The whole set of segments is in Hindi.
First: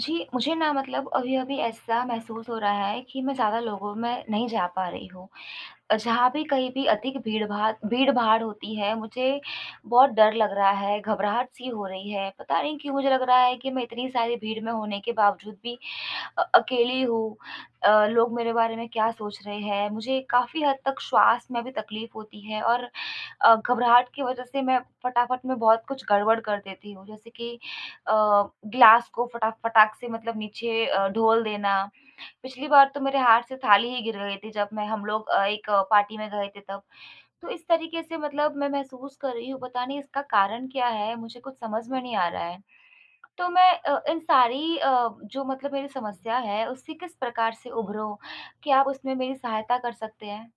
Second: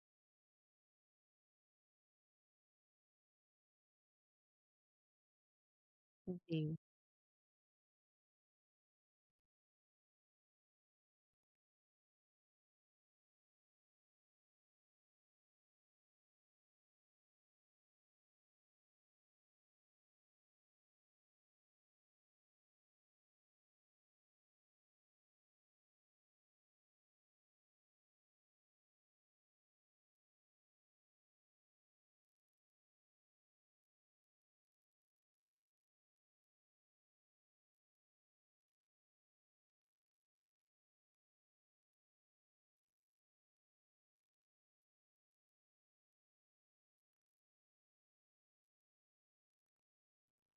जी, मुझे ना मतलब अभी-अभी ऐसा महसूस हो रहा है कि मैं ज़्यादा लोगों में नहीं जा पा रही हूँ। जहाँ भी कहीं जी, भी अधिक भीड़-भाड़ होती है, मुझे बहुत डर लग रहा है, घबराहट-सी हो रही है। पता नहीं क्यों मुझे लग रहा है कि मैं इतनी सारी भीड़ में होने के बावजूद भी अकेली हूँ। लोग मेरे बारे में क्या सोच रहे हैं? मुझे काफ़ी हद तक श्वास में भी तकलीफ़ होती है और घबराहट की वज़ह से मैं फटाफट में बहुत कुछ गड़बड़ कर देती हूँ। जैसे कि अ, ग्लास को फटा फटाक से मतलब नीचे ढोल देना। पिछली बार तो मेरे हाथ से थाली ही गिर गई थी जब मैं हम लोग एक पार्टी में गए थे तब। तो इस तरीके से मतलब मैं महसूस कर रही हूँ, पता नहीं इसका कारण क्या है? मुझे कुछ समझ में नहीं आ रहा है। तो मैं इन सारी जो मतलब मेरी समस्या है उससे किस प्रकार से उभरूँ? क्या आप उसमें मेरी सहायता कर सकते हैं?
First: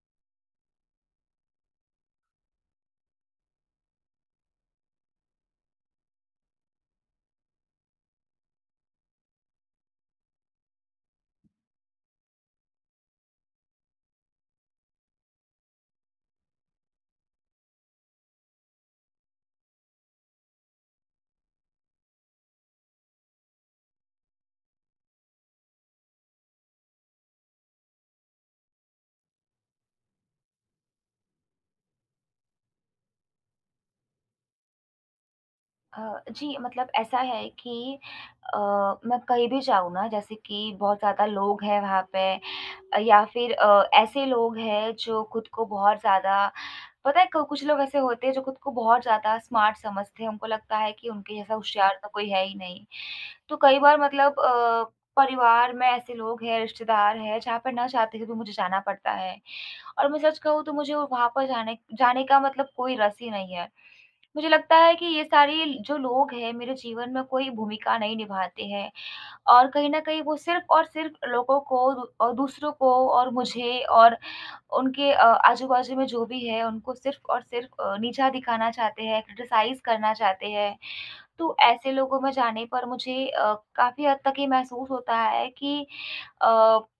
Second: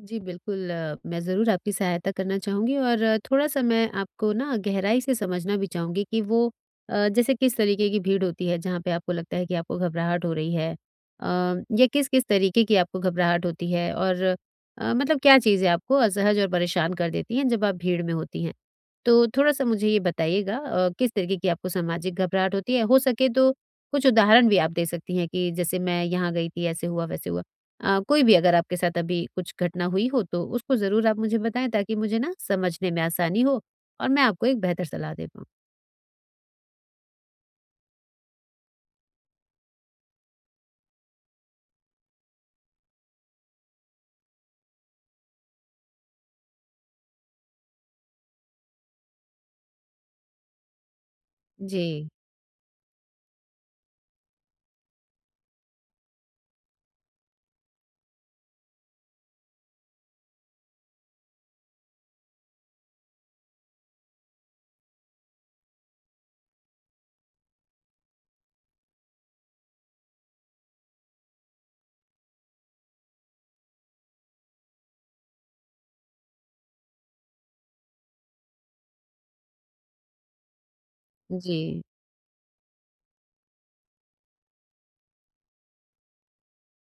जी बिल्कुल मैं ज़रूर आपकी सहायता करना चाहूँगी और थोड़ा-सा मैं आपको ना गहराई से समझना भी चाहूँगी कि वो जैसे किस तरीके की भीड़ होती है जहाँ पे आपको लगता है कि आपको घबराहट हो रही है या किस-किस तरीके की आपको घबराहट होती है और मतलब क्या चीज़ें आपको असहज और परेशान कर देती हैं जब आप भीड़ में होती हैं? तो थोड़ा-सा मुझे ये बताइएगा किस तरीके की आपको सामाजिक घबराहट होती है? हो सके तो कुछ उदाहरण भी आप दे सकती हैं कि जैसे मैं यहाँ गई थी, ऐसे हुआ, वैसे हुआ। कोई भी अगर आपके साथ अभी कुछ घटना हुई हो तो उसको ज़रूर आप मुझे बताएँ, ताकि मुझे ना समझने में आसानी हो और मैं आपको एक बेहतर सलाह दे पाऊँ। जी, मतलब ऐसा है कि अ, मैं कहीं भी जाऊँ ना जैसे कि बहुत ज़्यादा लोग हैं वहाँ पे या फिर ऐसे लोग हैं जो खुद को बहुत ज़्यादा पता है क कुछ लोग ऐसे होते हैं जो खुद को बहुत ज़्यादा स्मार्ट समझते हैं, उनको लगता है कि उनके जैसा होशियार जी, तो कोई है ही नहीं। तो कई बार मतलब परिवार में ऐसे लोग हैं, रिश्तेदार हैं जहाँ पर ना चाहते हुए भी मुझे जाना पड़ता है और मैं सच कहूँ तो मुझे वहाँ पर जाने जाने का मतलब कोई रस ही नहीं है। मुझे लगता है कि ये सारी जो लोग हैं मेरे जीवन में कोई भूमिका नहीं निभाते हैं और कहीं न कहीं वो सिर्फ़ और सिर्फ़ लोगों को और दूसरों को और मुझे और उनके आजू-बाजू में जो भी है उनको सिर्फ़ और सिर्फ़ नीचा दिखाना चाहते हैं, क्रिटिसाइज़ करना चाहते हैं। तो जी, ऐसे लोगों में जाने पर मुझे काफ़ी हद तक ये महसूस होता है कि अ,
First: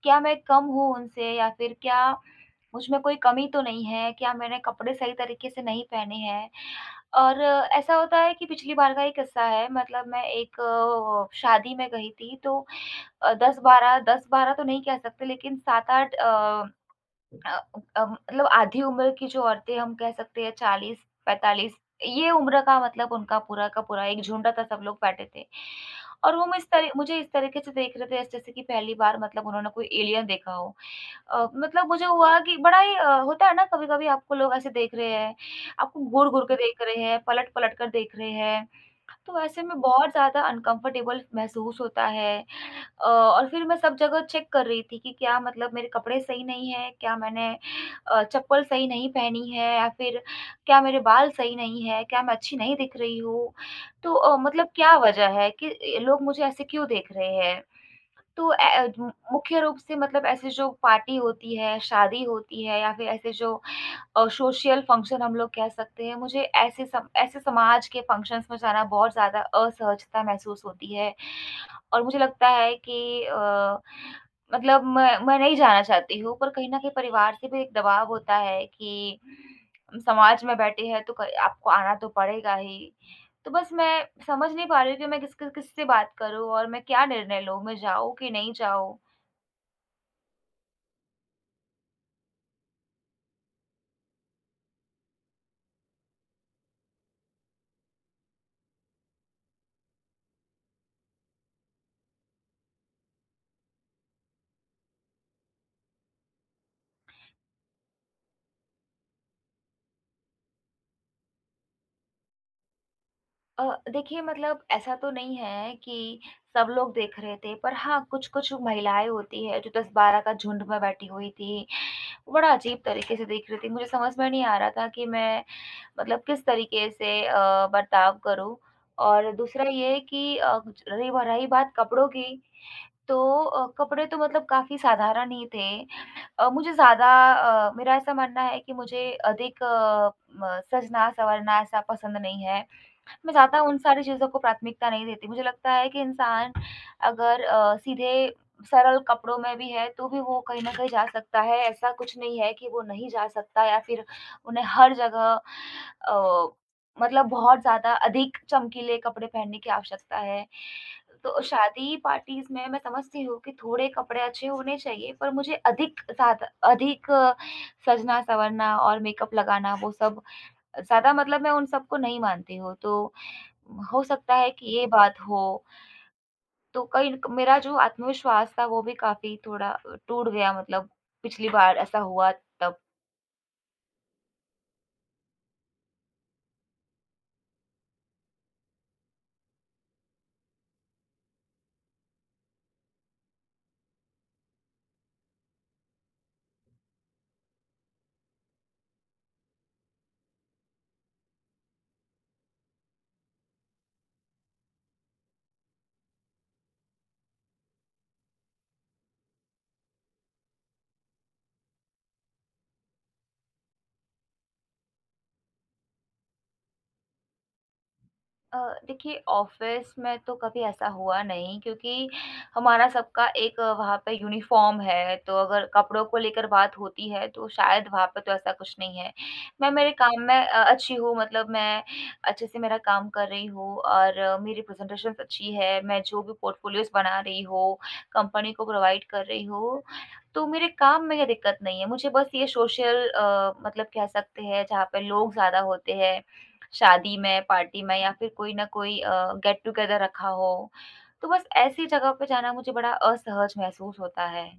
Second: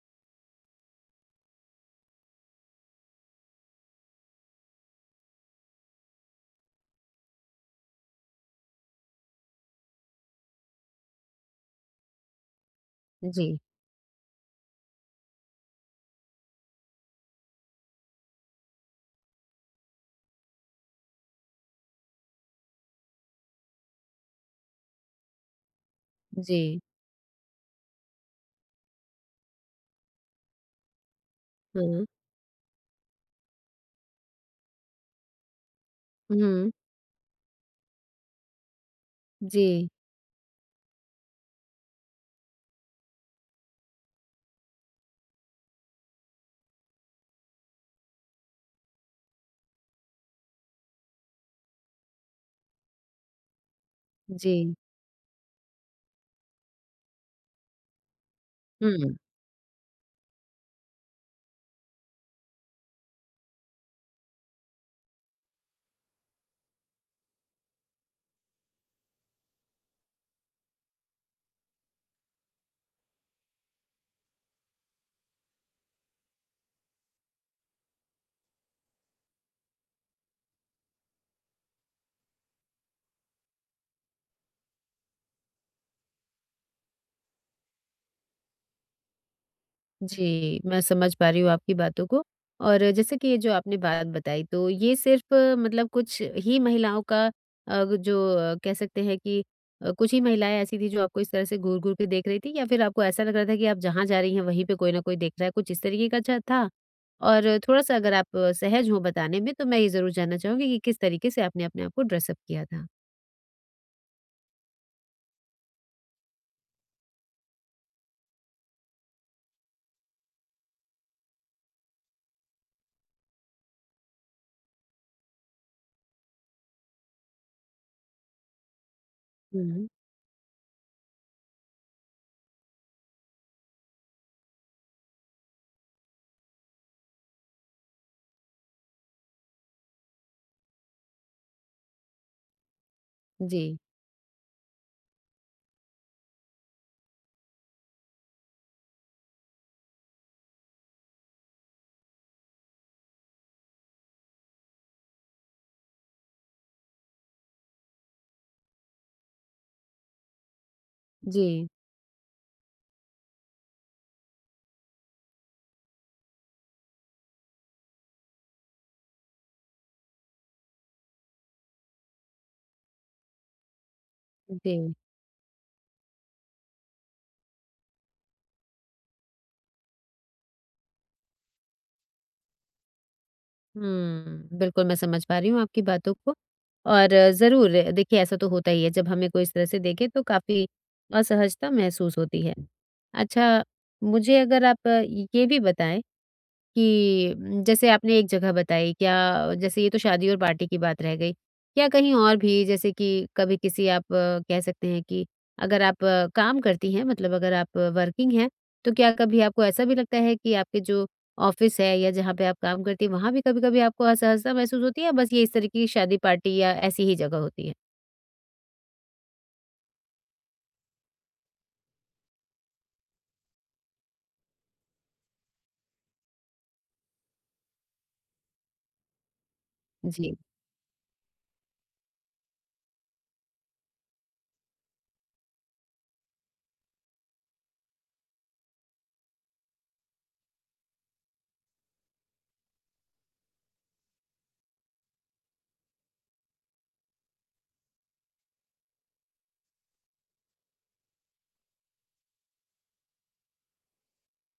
क्या मैं कम हूँ उनसे या फिर क्या मुझ में कोई कमी तो नहीं है? क्या मैंने कपड़े सही तरीके से नहीं पहने हैं? और ऐसा होता है कि पिछली बार का एक किस्सा है मतलब मैं एक शादी में गई थी तो जी, 10-12 तो नहीं कह सकते लेकिन 7-8 अ, मतलब आधी उम्र की जो औरतें हम कह सकते हैं 40-45, ये उम्र का मतलब उनका पूरा का पूरा एक झुंड था, सब लोग बैठे थे। और वो मैं जी। इस तरह मुझे इस तरीके से देख रहे थे जैसे जैसे कि पहली बार मतलब उन्होंने कोई एलियन देखा हो। मतलब मुझे हाँ। हुआ कि बड़ा ही होता है ना, कभी-कभी आपको लोग ऐसे देख रहे हैं, आपको घूर-घूर के हुँ। देख रहे हैं, पलट-पलट कर देख रहे हैं। तो ऐसे में जी, बहुत ज़्यादा अनकम्फर्टेबल महसूस होता है। और फिर मैं सब जगह चेक कर रही थी कि क्या मतलब मेरे कपड़े सही नहीं हैं, क्या मैंने चप्पल सही नहीं पहनी है या फिर क्या मेरे बाल सही नहीं है, क्या मैं अच्छी नहीं दिख रही हूँ? तो जी। मतलब क्या वजह है कि लोग मुझे ऐसे क्यों देख रहे हैं? तो हुँ। मुख्य रूप से मतलब ऐसे जो पार्टी होती है, शादी होती है या फिर ऐसे जो सोशल फंक्शन हम लोग कह सकते हैं, मुझे ऐसे समाज के फंक्शन्स में जाना बहुत ज़्यादा असहजता महसूस होती है। और मुझे लगता है कि मतलब मैं नहीं जाना चाहती हूँ, पर कहीं न कहीं परिवार से भी एक दबाव होता है कि हम समाज में बैठे हैं तो क आपको आना तो पड़ेगा ही। तो बस मैं समझ नहीं पा रही हूँ कि मैं किस किस किससे बात करूँ और मैं क्या निर्णय लूँ, मैं जाऊँ कि नहीं जाऊँ? जी, मैं समझ पा रही हूँ आपकी बातों को, और जैसे कि ये जो आपने बात बताई, तो ये सिर्फ़ मतलब कुछ ही महिलाओं का, जो कह सकते हैं कि कुछ ही महिलाएँ ऐसी थी जो आपको इस तरह से घूर-घूर के देख रही थी, या फिर आपको ऐसा लग रहा था कि आप जहाँ जा रही हैं वहीं पे कोई न कोई देख रहा है, कुछ इस तरीके का ज था? और थोड़ा-सा अगर आप सहज हो बताने में, तो मैं ये ज़रूर जानना चाहूँगी कि किस तरीके से आपने अपने आप को ड्रेसअप किया था? अ, देखिए मतलब ऐसा तो नहीं है कि सब लोग देख रहे थे, पर हाँ, कुछ-कुछ महिलाएँ होती हैं जो 10-12 का झुंड में बैठी हुई थी। बड़ा अजीब तरीके से देख रही थी, मुझे समझ में नहीं आ रहा था कि मैं मतलब किस तरीके से बर्ताव करूँ। और दूसरा हुँ। ये है कि रही बात कपड़ों की, तो कपड़े तो मतलब काफ़ी साधारण ही थे। मुझे ज़्यादा मेरा ऐसा मानना है कि मुझे अधिक म सजना-सवरना ऐसा पसंद नहीं है। मैं ज़्यादा उन जी, सारी चीज़ों को प्राथमिकता नहीं देती। मुझे लगता है कि इंसान अगर सीधे सरल कपड़ों में भी है, तो भी वो कहीं न कहीं जा सकता है। ऐसा कुछ नहीं है कि वो नहीं जा सकता या फिर उन्हें हर जगह अ, मतलब बहुत ज़्यादा अधिक चमकीले कपड़े पहनने की आवश्यकता है। तो जी, शादी पार्टीज़ में मैं समझती हूँ कि थोड़े कपड़े अच्छे होने चाहिए, पर मुझे अधिक ज़्यादा अधिक सजना-संवरना और मेकअप लगाना वो सब ज़्यादा मतलब मैं उन सबको नहीं मानती हूँ। तो हो सकता है जी। कि ये बात हो, तो कहीं क मेरा जो आत्मविश्वास था वो भी काफ़ी थोड़ा टूट गया, मतलब पिछली बार ऐसा हुआ तब। हुँ, बिल्कुल मैं समझ पा रही हूँ आपकी बातों को, और ज़रूर देखिए ऐसा तो होता ही है, जब हमें कोई इस तरह से देखे तो काफ़ी असहजता महसूस होती है। अच्छा, मुझे अगर आप ये भी बताएँ कि जैसे आपने एक जगह बताई, क्या जैसे ये तो शादी और पार्टी की बात रह गई। क्या कहीं और भी, जैसे कि कभी किसी आप कह सकते हैं कि अगर आप काम करती हैं, मतलब अगर आप वर्किंग हैं, तो क्या कभी आपको ऐसा भी लगता है कि आपके जो ऑफ़िस है या जहाँ पे आप काम करती हैं, वहाँ भी कभी-कभी आपको असहजता महसूस होती है, या बस ये इस तरीके की शादी पार्टी या ऐसी ही जगह होती है? अ, देखिए ऑफिस में तो कभी ऐसा हुआ नहीं, क्योंकि हमारा सबका एक वहाँ पे यूनिफॉर्म है, तो अगर कपड़ों को लेकर बात होती है तो शायद वहाँ पे तो ऐसा कुछ नहीं है। मैं मेरे काम में जी। अच्छी हूँ, मतलब मैं अच्छे से मेरा काम कर रही हूँ और मेरी प्रेज़ेंटेशन्स अच्छी है, मैं जो भी पोर्टफ़ोलियोज़ बना रही हूँ, कंपनी को प्रोवाइड कर रही हूँ, तो मेरे काम में ये दिक्कत नहीं है। मुझे बस ये सोशल मतलब कह सकते हैं जहाँ पे लोग ज़्यादा होते हैं, शादी में, पार्टी में या फिर कोई ना कोई गेट टुगेदर रखा हो, तो बस ऐसी जगह पे जाना मुझे बड़ा असहज महसूस होता है।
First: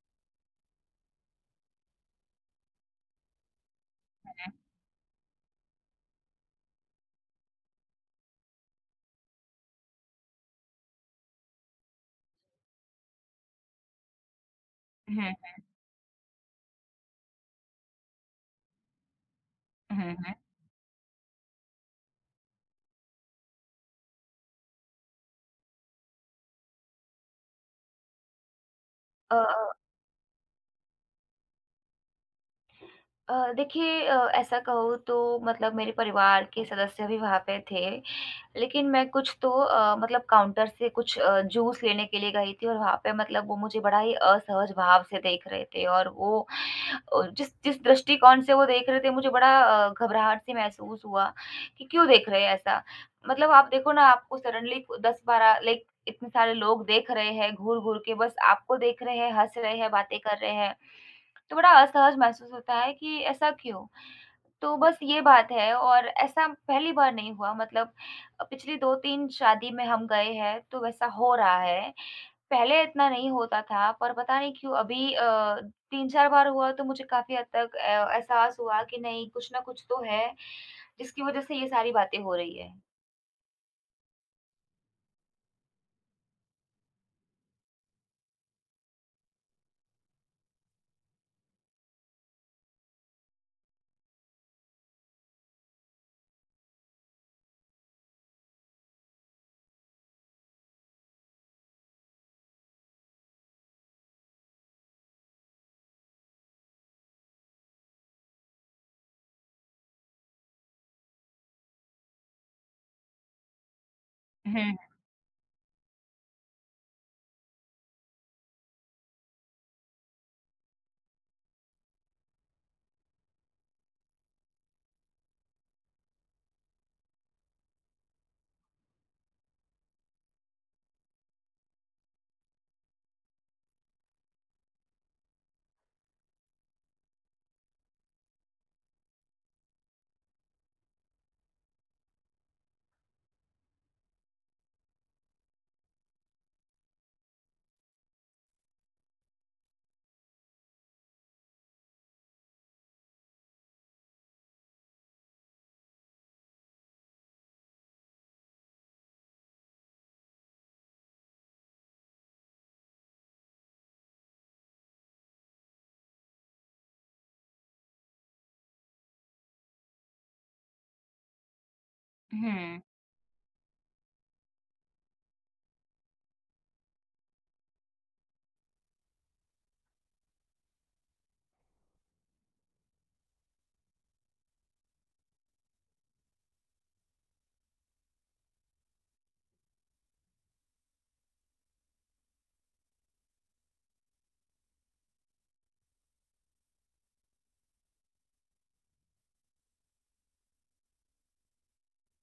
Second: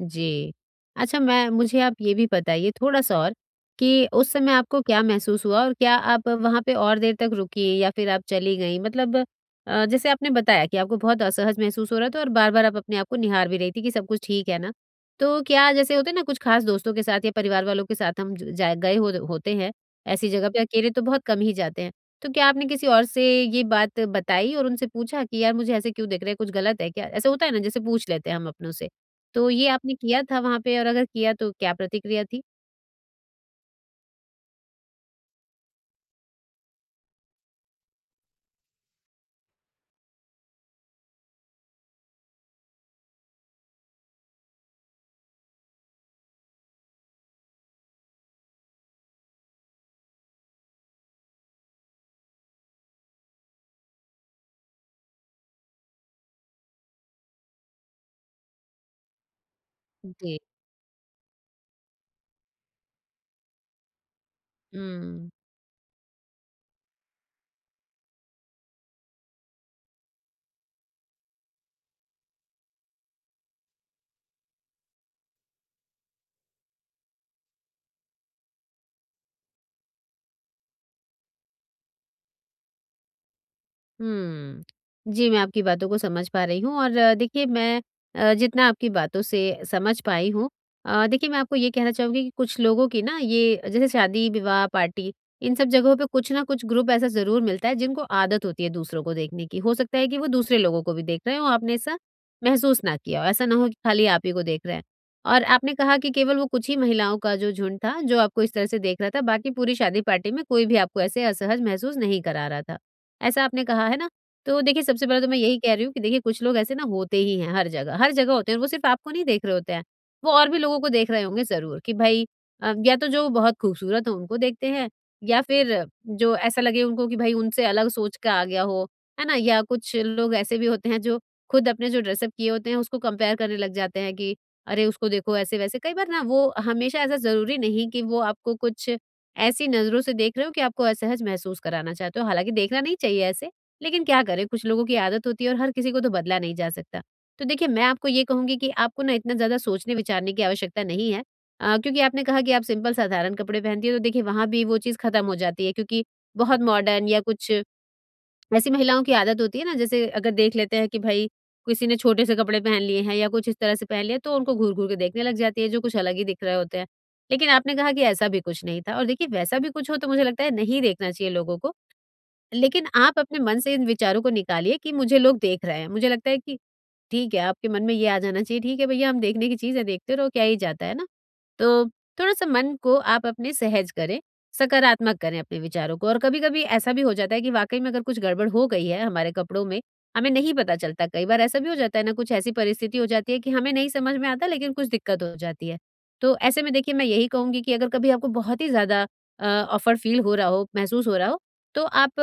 जी। अच्छा, मैं मुझे आप ये भी बताइए थोड़ा-सा और, कि उस समय आपको क्या महसूस हुआ और क्या आप वहाँ पे और देर तक रुकीं या फिर आप चली गईं? मतलब जैसे आपने बताया कि आपको बहुत असहज महसूस हो रहा था और बार-बार आप अपने आप को निहार भी रही थी कि सब कुछ ठीक है ना? हुँ, तो क्या, जैसे होते हैं ना कुछ खास दोस्तों के साथ या परिवार वालों के साथ हम ज जाए गए हो होते हैं, हुँ, हुँ, ऐसी हुँ। जगह पे अकेले तो बहुत कम ही जाते हैं। तो क्या आपने किसी और से ये बात बताई और उनसे पूछा कि यार मुझे ऐसे क्यों दिख रहा है, कुछ गलत है क्या? ऐसा होता है ना, जैसे पूछ लेते हैं हम अपनों से। अ तो अ ये आपने किया था वहाँ पे, और अगर किया तो क्या प्रतिक्रिया थी? देखिए ऐसा कहूँ तो मतलब मेरे परिवार के सदस्य भी वहाँ पे थे। लेकिन मैं कुछ तो मतलब काउंटर से कुछ जूस लेने के लिए गई थी और वहाँ पे मतलब वो मुझे बड़ा ही असहज भाव से देख रहे थे और वो जिस जिस दृष्टिकोण से वो देख रहे थे मुझे बड़ा घबराहट सी महसूस हुआ कि क्यों देख रहे हैं ऐसा? मतलब आप देखो ना, आपको सडनली 10-12 लाइक इतने सारे लोग देख रहे हैं, घूर-घूर के बस आपको देख रहे हैं, हँस रहे हैं, बातें कर जी। रहे हैं। तो बड़ा असहज महसूस होता है कि ऐसा क्यों? तो बस ये हुँ। बात है, और ऐसा पहली बार नहीं हुआ, मतलब पिछली 2-3 शादी में हम गए हैं, तो वैसा हो रहा है। पहले इतना नहीं होता था, पर पता नहीं क्यों अभी 3-4 बार हुआ तो मुझे काफ़ी हद तक ए एहसास हुआ कि नहीं, कुछ ना कुछ तो है, जिसकी वज़ह से ये सारी बातें हो रही है। हुँ। जी, मैं आपकी बातों को समझ पा रही हूँ, और देखिए मैं जितना आपकी बातों से समझ पाई हूँ, देखिए, मैं आपको ये कहना चाहूँगी कि कुछ लोगों की ना, ये जैसे शादी-विवाह, पार्टी, इन सब जगहों पे कुछ ना कुछ ग्रुप ऐसा ज़रूर मिलता है जिनको आदत होती है दूसरों को देखने की। हो सकता है कि वो दूसरे लोगों को भी देख रहे हों, आपने ऐसा महसूस ना किया हो, ऐसा ना हो कि खाली आप ही को देख रहे हैं। और आपने कहा कि केवल वो कुछ ही महिलाओं का जो झुंड था, जो आपको इस तरह से देख रहा था, बाकी पूरी शादी पार्टी में कोई भी आपको ऐसे असहज महसूस नहीं करा रहा था। ऐसा आपने कहा है ना, तो हुँ, देखिए, सबसे पहले तो मैं यही कह रही हूँ कि देखिए, कुछ लोग ऐसे ना होते ही हैं, हर जगह होते हैं, वो सिर्फ़ आपको नहीं देख रहे होते हैं, वो और भी लोगों को देख रहे होंगे ज़रूर, कि भई या तो जो बहुत खूबसूरत हो उनको देखते हैं, या फिर जो ऐसा लगे उनको कि भई उनसे अलग सोच का आ गया हो, है ना? या कुछ लोग ऐसे भी होते हैं जो खुद अपने जो ड्रेसअप किए होते हैं उसको कंपेयर करने लग जाते हैं कि अरे उसको देखो ऐसे-वैसे। कई बार ना, वो हमेशा ऐसा ज़रूरी नहीं कि वो आपको कुछ ऐसी नज़रों से देख रहे हो कि आपको असहज महसूस कराना चाहते हो, हालाँकि देखना नहीं चाहिए ऐसे, लेकिन क्या करें, कुछ लोगों की आदत होती है और हर किसी को तो बदला नहीं जा सकता। तो देखिए, मैं आपको ये कहूँगी कि आपको ना इतना ज़्यादा सोचने-विचारने की आवश्यकता नहीं है, क्योंकि आपने कहा कि आप सिंपल साधारण कपड़े पहनती हो, तो देखिए वहाँ भी वो चीज़ खत्म हो जाती है, क्योंकि बहुत मॉडर्न या कुछ ऐसी महिलाओं की आदत होती है ना, जैसे अगर देख लेते हैं कि भाई किसी ने छोटे से कपड़े पहन लिए हैं या कुछ इस तरह से पहन लिया, तो उनको घूर घूर के देखने लग जाती है जो कुछ अलग ही दिख रहे होते हैं। लेकिन आपने कहा कि ऐसा भी कुछ नहीं था, और देखिए वैसा भी कुछ हो तो मुझे लगता है नहीं देखना चाहिए लोगों को, हुँ, लेकिन आप अपने मन से इन विचारों को निकालिए कि मुझे लोग देख रहे हैं। मुझे लगता है कि ठीक है, आपके मन में ये आ जाना चाहिए, ठीक है भैया, हम देखने की चीज़ है, देखते रहो, क्या ही जाता है ना? तो थोड़ा-सा मन को आप अपने सहज करें, सकारात्मक करें अपने विचारों को, और कभी-कभी ऐसा भी हो जाता है कि वाक़ई में अगर कुछ गड़बड़ हो गई है हमारे कपड़ों में, हमें नहीं पता चलता। कई बार ऐसा भी हो जाता है ना, कुछ ऐसी परिस्थिति हो जाती है कि हमें नहीं समझ में आता लेकिन कुछ दिक्कत हो जाती है। तो ऐसे में देखिए, मैं यही कहूँगी कि अगर कभी आपको बहुत ही ज़्यादा ऑफ़र फ़ील हो रहा हो, महसूस हो रहा हो, तो आप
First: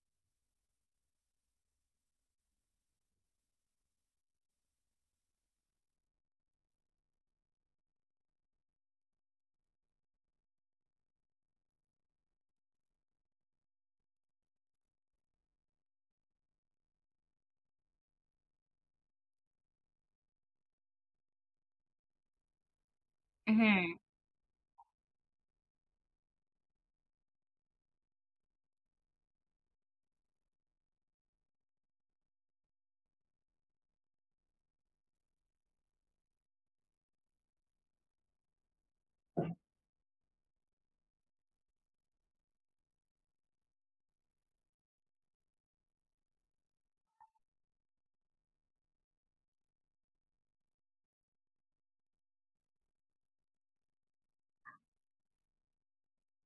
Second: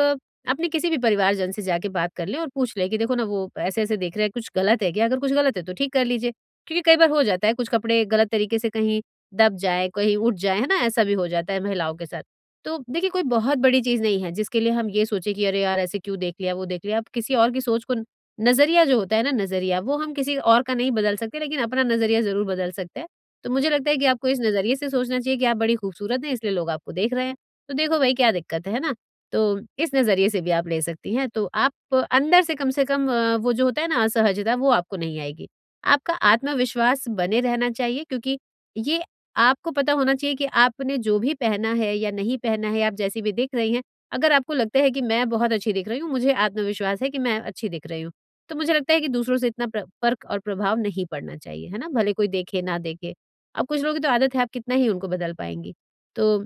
अपने किसी भी परिवारजन से जाके बात कर लें और पूछ लें कि देखो ना, वो ऐसे-ऐसे देख रहे हैं, कुछ गलत है क्या? अगर कुछ गलत है तो ठीक कर लीजिए, क्योंकि कई बार हो जाता है कुछ कपड़े गलत तरीके से कहीं दब जाए, कहीं उठ जाए, है ना? ऐसा भी हो जाता है महिलाओं के साथ। तो देखिए, कोई बहुत बड़ी चीज़ नहीं है जिसके लिए हम ये सोचें कि अरे यार, ऐसे क्यों देख लिया, वो देख लिया। अब किसी और की सोच को, नज़रिया जो होता है ना, नज़रिया, वो हम किसी और का नहीं बदल सकते लेकिन अपना नज़रिया ज़रूर बदल सकते हैं। तो मुझे लगता हुँ। है कि आपको इस नज़रिए से सोचना चाहिए कि आप बड़ी खूबसूरत हैं इसलिए लोग आपको देख रहे हैं। तो देखो भाई, क्या दिक्कत है ना? तो इस नज़रिए से भी आप ले सकती हैं। तो आप अंदर से कम से कम, वो जो होता है ना असहजता, वो आपको नहीं आएगी। आपका आत्मविश्वास बने रहना चाहिए, क्योंकि ये आपको पता होना चाहिए कि आपने जो भी पहना है या नहीं पहना है, आप जैसी भी दिख रही हैं, अगर आपको लगता है कि मैं बहुत अच्छी दिख रही हूँ, मुझे आत्मविश्वास है कि मैं अच्छी दिख रही हूँ। तो मुझे लगता है कि दूसरों से इतना प्र फ़र्क और प्रभाव नहीं पड़ना चाहिए, है ना? भले कोई देखे ना देखे। अब कुछ लोगों की तो आदत है, आप कितना ही उनको बदल पाएँगी। तो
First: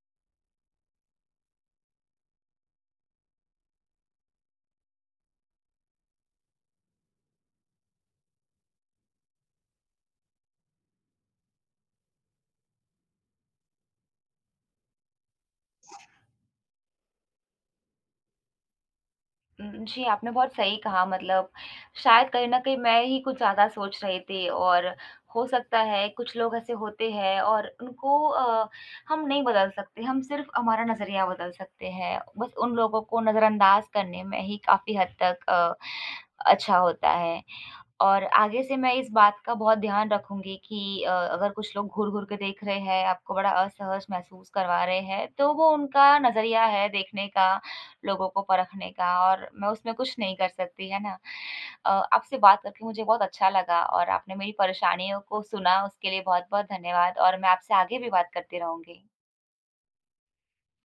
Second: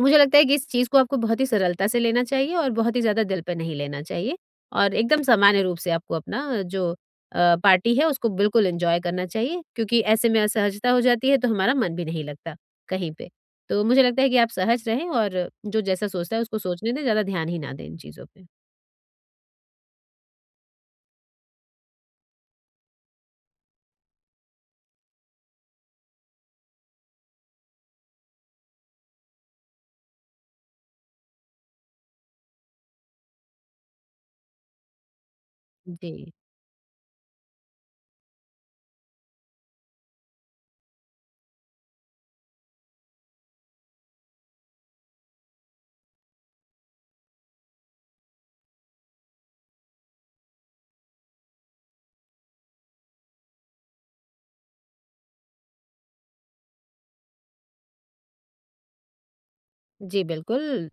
मुझे लगता है कि इस चीज़ को आपको बहुत ही सरलता से लेना चाहिए और बहुत ही ज़्यादा दिल पे नहीं लेना चाहिए, और एकदम सामान्य रूप से आपको अपना जो पार्टी है उसको बिल्कुल एंजॉय करना चाहिए, क्योंकि ऐसे में असहजता हो जाती है तो हमारा मन भी नहीं लगता कहीं पे। तो मुझे लगता है कि आप सहज रहें, और जो जैसा सोचता है उसको सोचने दें, ज़्यादा ध्यान ही ना दें इन चीज़ों पे। जी, आपने बहुत सही कहा, मतलब शायद कहीं न कहीं मैं ही कुछ ज़्यादा सोच रही थी और हो सकता है कुछ लोग ऐसे होते हैं और उनको हम नहीं बदल सकते, हम सिर्फ़ हमारा नज़रिया बदल सकते हैं। बस उन लोगों को नज़रअंदाज़ करने में ही काफ़ी हद तक जी। अच्छा होता है। और आगे से मैं इस बात का बहुत ध्यान रखूँगी कि अगर कुछ लोग घूर-घूर के देख रहे हैं, आपको बड़ा असहज महसूस करवा रहे हैं, तो वो उनका नज़रिया है देखने का, लोगों को परखने का, और मैं उसमें कुछ नहीं कर सकती, है ना? आपसे बात करके मुझे बहुत अच्छा लगा और आपने मेरी परेशानियों को सुना, उसके लिए बहुत-बहुत धन्यवाद, और मैं आपसे आगे भी बात करती रहूँगी। जी, बिल्कुल।